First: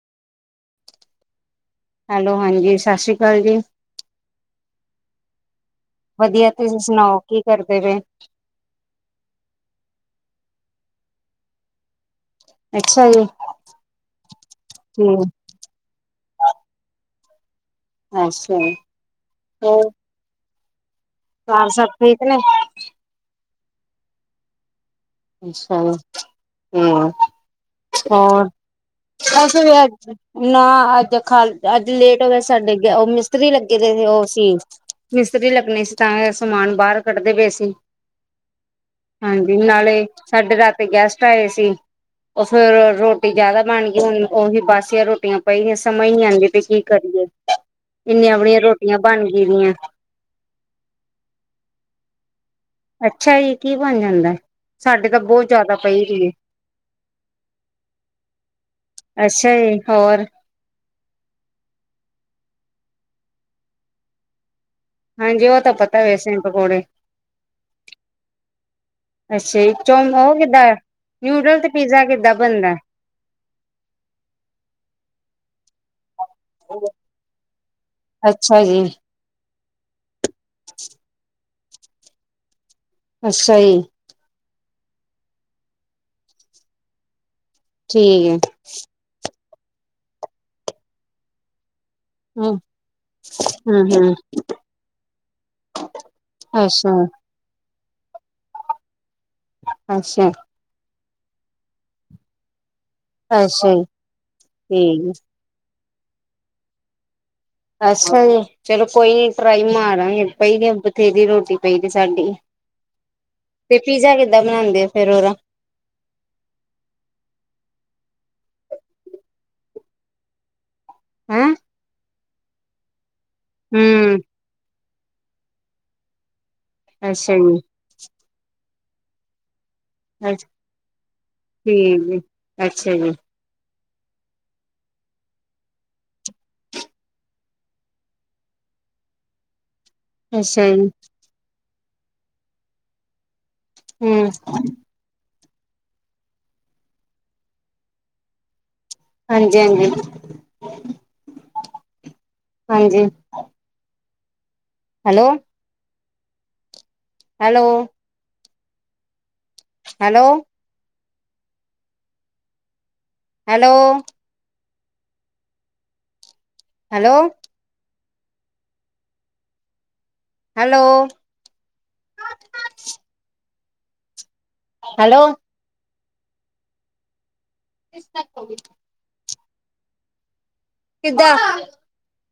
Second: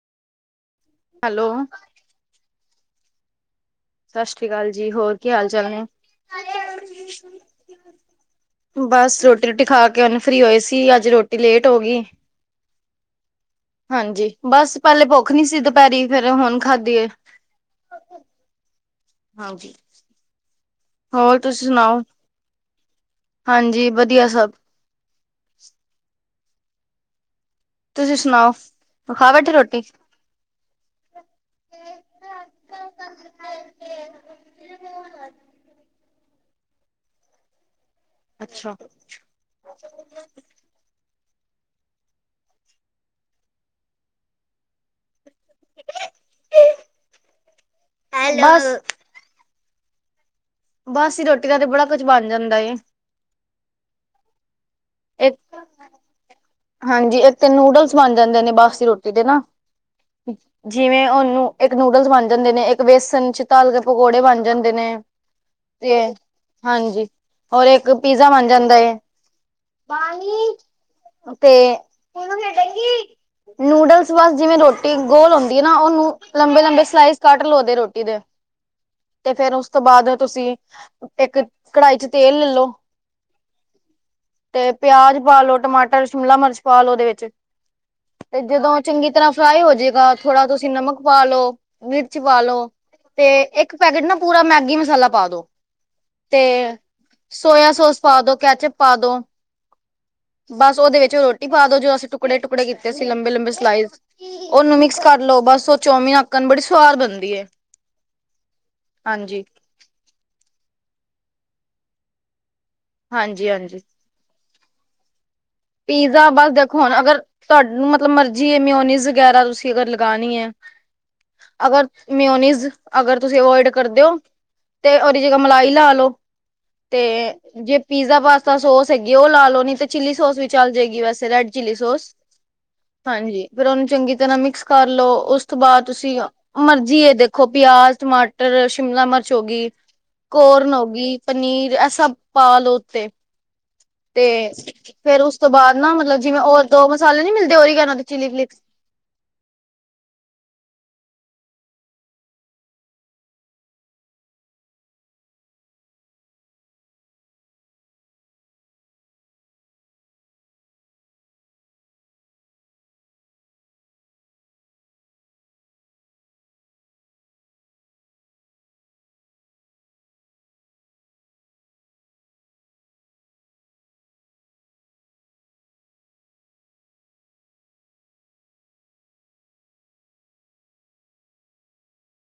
Hello, hello, ਹਾਂਜੀ ਸਸ ਰੀ ਕਾਲ ਜੀ। ਸਸ ਰੀ ਕਾਲ ਜੀ, ਹੋਰ ਕੀ ਹਾਲ ਚਾਲ ਨੇ। ਵਧੀਆ, ਤੁਸੀਂ ਸੁਣਾਓ ਕੀ ਕਰਦੇ ਪਏ ਓ। ਬਸ ਰੋਟੀ-ਰੁਟੀ ਖਾ ਕੇ ਹੁਣੀ ਫਰੀ ਹੋਏ ਸੀ, ਅੱਜ ਰੋਟੀ ਲੇਟ ਹੋ ਗਈ। ਅੱਛਾ ਜੀ ਹਾਂਜੀ ਬਸ ਪਹਿਲੇ ਹੂੰ ਭੁੱਖ ਨੀ ਸੀ, ਦੁਪਹਿਰੀ ਫੇਰ ਹੁਣ ਖਾਧੀ ਏ। ਅੱਛਾ, ਹਾਂਜੀ, ਹੋਰ ਹੋਰ ਤੁਸੀਂ ਘਰ ਸਭ ਸੁਣਾਓ, ਠੀਕ ਨੇ ਹਾਂਜੀ ਵਧੀਆ ਸਭ। ਅੱਛਾ, ਹੂੰ ਤੁਸੀਂ ਹੋਰ, ਸੁਣਾਓ ਖਾ ਬੈਠੇ ਅਸੀ ਵੀ ਰੋਟੀ ਅੱਜ ਨਾ ਅੱਜ ਖਾਲ ਅੱਜ ਲੇਟ ਹੋ ਗਏ ਸੀ, ਸਾਡੇ ਉਹ ਮਿਸਤਰੀ ਲੱਗੇ ਦੇ ਸੀ ਉਹ ਸੀ। ਮਿਸਤਰੀ ਲੱਗਣੇ ਸੀ, ਤਾਂ ਸਮਾਨ ਬਾਹਰ ਕੱਢਦੇ ਪਏ ਸੀ। ਅੱਛਾ, ਹਾਂਜੀ, ਨਾਲੇ ਸਾਡੇ ਰਾਤ ਗੈਸਟ ਆਏ ਸੀ। ਉਹ ਫੇਰ ਰੋਟੀ ਜਿਆਦਾ ਬਣ ਗਈ, ਹੁਣ ਉਹੀ ਬਾਸੀਆਂ ਰੋਟੀਆਂ ਪਾਈ ਸਮਝ ਨੀ ਆਂਦੀ ਪਈ ਕੀ ਕਰੀਏ, ਇੰਨੀਆਂ ਆਪਣੀਆਂ ਬਸ ਰੋਟੀਆਂ ਬਣ ਗਈ ਦੀਆਂ। ਬਾਸੀ ਰੋਟੀਆਂ ਦਾ ਤੇ ਬੜਾ ਕੁਛ ਬਣ ਜਾਂਦਾ ਏ। ਅੱਛਾ ਜੀ, ਕੀ ਬਣ ਜਾਂਦਾ, ਸਾਡੇ ਤਾਂ ਇੱਕ ਬਹੁਤ ਜ਼ਿਆਦਾ ਪਈ ਦੀ ਏ। ਹਾਂਜੀ, ਇੱਕ ਤੇ ਨੂਡਲਸ ਬਣ ਜਾਂਦੇ ਨੇ, ਬਾਸੀ ਰੋਟੀ ਦੇ ਨਾ। ਅੱਛਾ ਜੀ ਹੋਰ ਜਿਵੇਂ ਉਹਨੂੰ ਇੱਕ ਨੂਡਲਸ ਬਣ ਜਾਂਦੇ ਨੇ ਇੱਕ ਬੇਸਨ ਚ ਤਲ ਕੇ ਪਕੌੜੇ ਬਣ ਜਾਂਦੇ ਨੇ। ਹਾਂਜੀ ਉਹ ਤਾਂ ਪਤਾ ਤੇ ਵੇਸਣ ਪਕੌੜੇ ਹਾਂਜੀ ਹੋਰ ਇੱਕ ਪੀਜ਼ਾ ਬਣ ਜਾਂਦਾ ਏ। ਅੱਛਾ ਜੀ ਚੌਮ ਉਹ ਬਾਣੀ ਕਿੱਦਾਂ ਨਿਊਡਲ ਤੇ ਪੀਜ਼ਾ ਕਿੱਦਾਂ ਬਣਦਾ ਨੂਡਲਸ ਬਸ ਜਿਵੇਂ ਰੋਟੀ ਗੋਲ ਹੁੰਦੀ ਹੈ ਨਾ ਉਹਨੂੰ, ਲੰਬੇ- ਲੰਬੇ ਸਲਾਈਸ ਕੱਟ ਲਓ ਦੇ ਰੋਟੀ ਦੇ ਅੱਛਾ ਜੀ ਤੇ ਫੇਰ ਉਸ ਤੋਂ ਬਾਅਦ ਤੁਸੀਂ ਇੱਕ ਕੜਾਈ ਚ ਤੇਲ ਲੈਲੋ। ਅੱਛਾ ਜੀ! ਤੇ ਪਿਆਜ ਪਾਲੋ, ਟਮਾਟਰ, ਸ਼ਿਮਲਾ -ਮਿਰਚ ਪਾ ਲੋ ਉਹਦੇ ਵਿੱਚ ਠੀਕ ਤੇ ਜਦੋਂ ਚੰਗੀ ਤਰ੍ਹਾਂ ਫਰਾਈ ਹੋਜੇਗਾ ਥੋੜਾ ਤੁਸੀਂ ਨਮਕ ਪਾ ਲੋ। ਹੈ ਪਾਲੋ ਹਮ ਤੇ ਇੱਕ ਹਮ ਪੈਕੇਟ ਹਮ ਨਾ ਪੂਰਾ ਮੈਗੀ ਮਸਾਲਾ ਪਾ ਦੋ। ਤੇ ਅੱਛਾ! ਸੋਇਆ- ਸੋਸ ਪਾ ਦੋ ਕੈਚਪ ਪਾ ਦੋ ਅੱਛਾ! ਬਸ ਉਹਦੇ ਵਿੱਚ ਉਹ ਰੋਟੀ ਪਾ ਦੋ ਜੋ ਅਸੀਂ ਟੁ ਟੁਕੜੇ -ਟੁਕੜੇ ਕੀਤੇ ਸੀ ਲੰਬੇ- ਲੰਬੇ ਅੱਛਾ ਜੀ ਸਲਾਈਜ਼ ਉਹਨੂੰ ਮਿਕਸ ਠੀਕ ਹੈ ਕਰ ਲਓ ਬਸ ਚੌਮੀਨ ਹਾਕਣ ਬੜੀ ਸਵਾਦ ਬਣਦੀ ਏ। ਅਛਾ ਜੀ ਚਲੋ ਕੋਈ ਨੀ ਹਾਂਜੀ। ਟਰਾਈ ਮਾਰਾਂਗੇ ਪਈ ਨੇ ਬਥੇਰੀ ਰੋਟੀ ਪਈ ਨੇ ਸਾਡੀ ਹਾਂਜੀ-ਹਾਂਜੀ ਤੇ ਪੀਜ਼ਾ ਕਿ ਦਾ ਬਣਾਉਂਦੀ ਫਿਰ ਉਹਦਾ। ਪੀਜ਼ਾ ਬਸ ਦੇਖੋ ਹੁਣ ਅਗਰ ਤੁਹਾਡਾ ਮਤਲਬ ਮਰਜ਼ੀ ਮਿਓਨੀਜ਼ ਵਗੈਰਾ ਤੁਸੀਂ ਅਗਰ ਲਗਾਣੀ ਏ ਹੈਂ ਅਗਰ ਮਿਓਨੀਜ਼ ਅਗਰ ਤੁਸੀਂ ਅਵਇਡ ਕਰਦੇ ਹਮ ੳ ਤੇ ਉਹਦੀ ਜਗ੍ਹਾ ਮਲਾਈ ਲਾ ਲੋ ਤੇ ਅੱਛਾ ਜੀ ਜੇ ਪੀਜ਼ਾ -ਪਾਸਤਾ ਸੋਸ ਹੈਗੇ ਉਹ ਲਾ ਲੋ ਨੀ ਤੇ ਚਿੱਲੀ ਸੋਸ ਅੱਛਾ ਵੀ, ਜਾਏਗੀ ਵੈਸੇ ਰੈਡ - ਚੀਲੀ ਠੀਕ ਸੋਸ ਜੀ ਅੱਛਾ ਜੀ ਹਾਂਜੀ। ਹਾਂਜੀ ਫੇਰ ਉਹਨੂੰ ਚੰਗੀ ਤਰ੍ਹਾਂ ਮਿਕਸ ਕਰਲੋ। ਉਸ ਤੋਂ ਬਾਅਦ ਤੁਸੀਂ, ਮਰਜੀ ਏ ਦੇਖੋ ਪਿਆਜ਼, ਟਮਾਟਰ, ਸ਼ਿਮਲਾ- ਮਿਰਚ ਹੋ ਗਈ। ਅੱਛਾ ਕੋਰਨ ਹੋ ਜੀ ਗਈ ਪਨੀਰ ਇਹ ਸਭ ਪਾ ਲੋ ਉੱਤੇ। ਤੇ ਹੂੰ, ਫੇਰ ਉਸ ਤੋਂ ਬਾਅਦ ਨਾ ਮਤਲਬ ਜਿਵੇਂ ਹੋਰ ਦੋ ਮਸਾਲੇ ਨੀ ਮਿਲਦੇ ਉਹੀ ਕ ਦੇ ਚਿਲੀ -ਫਲਿਕਸ। ਹਾਂਜੀ- ਹਾਂਜੀ -ਹਾਂਜੀ hello! Hello! Hello! Hello! Hello! Hello! Hello! [inaudible] ਕਿੱਦਾਂ?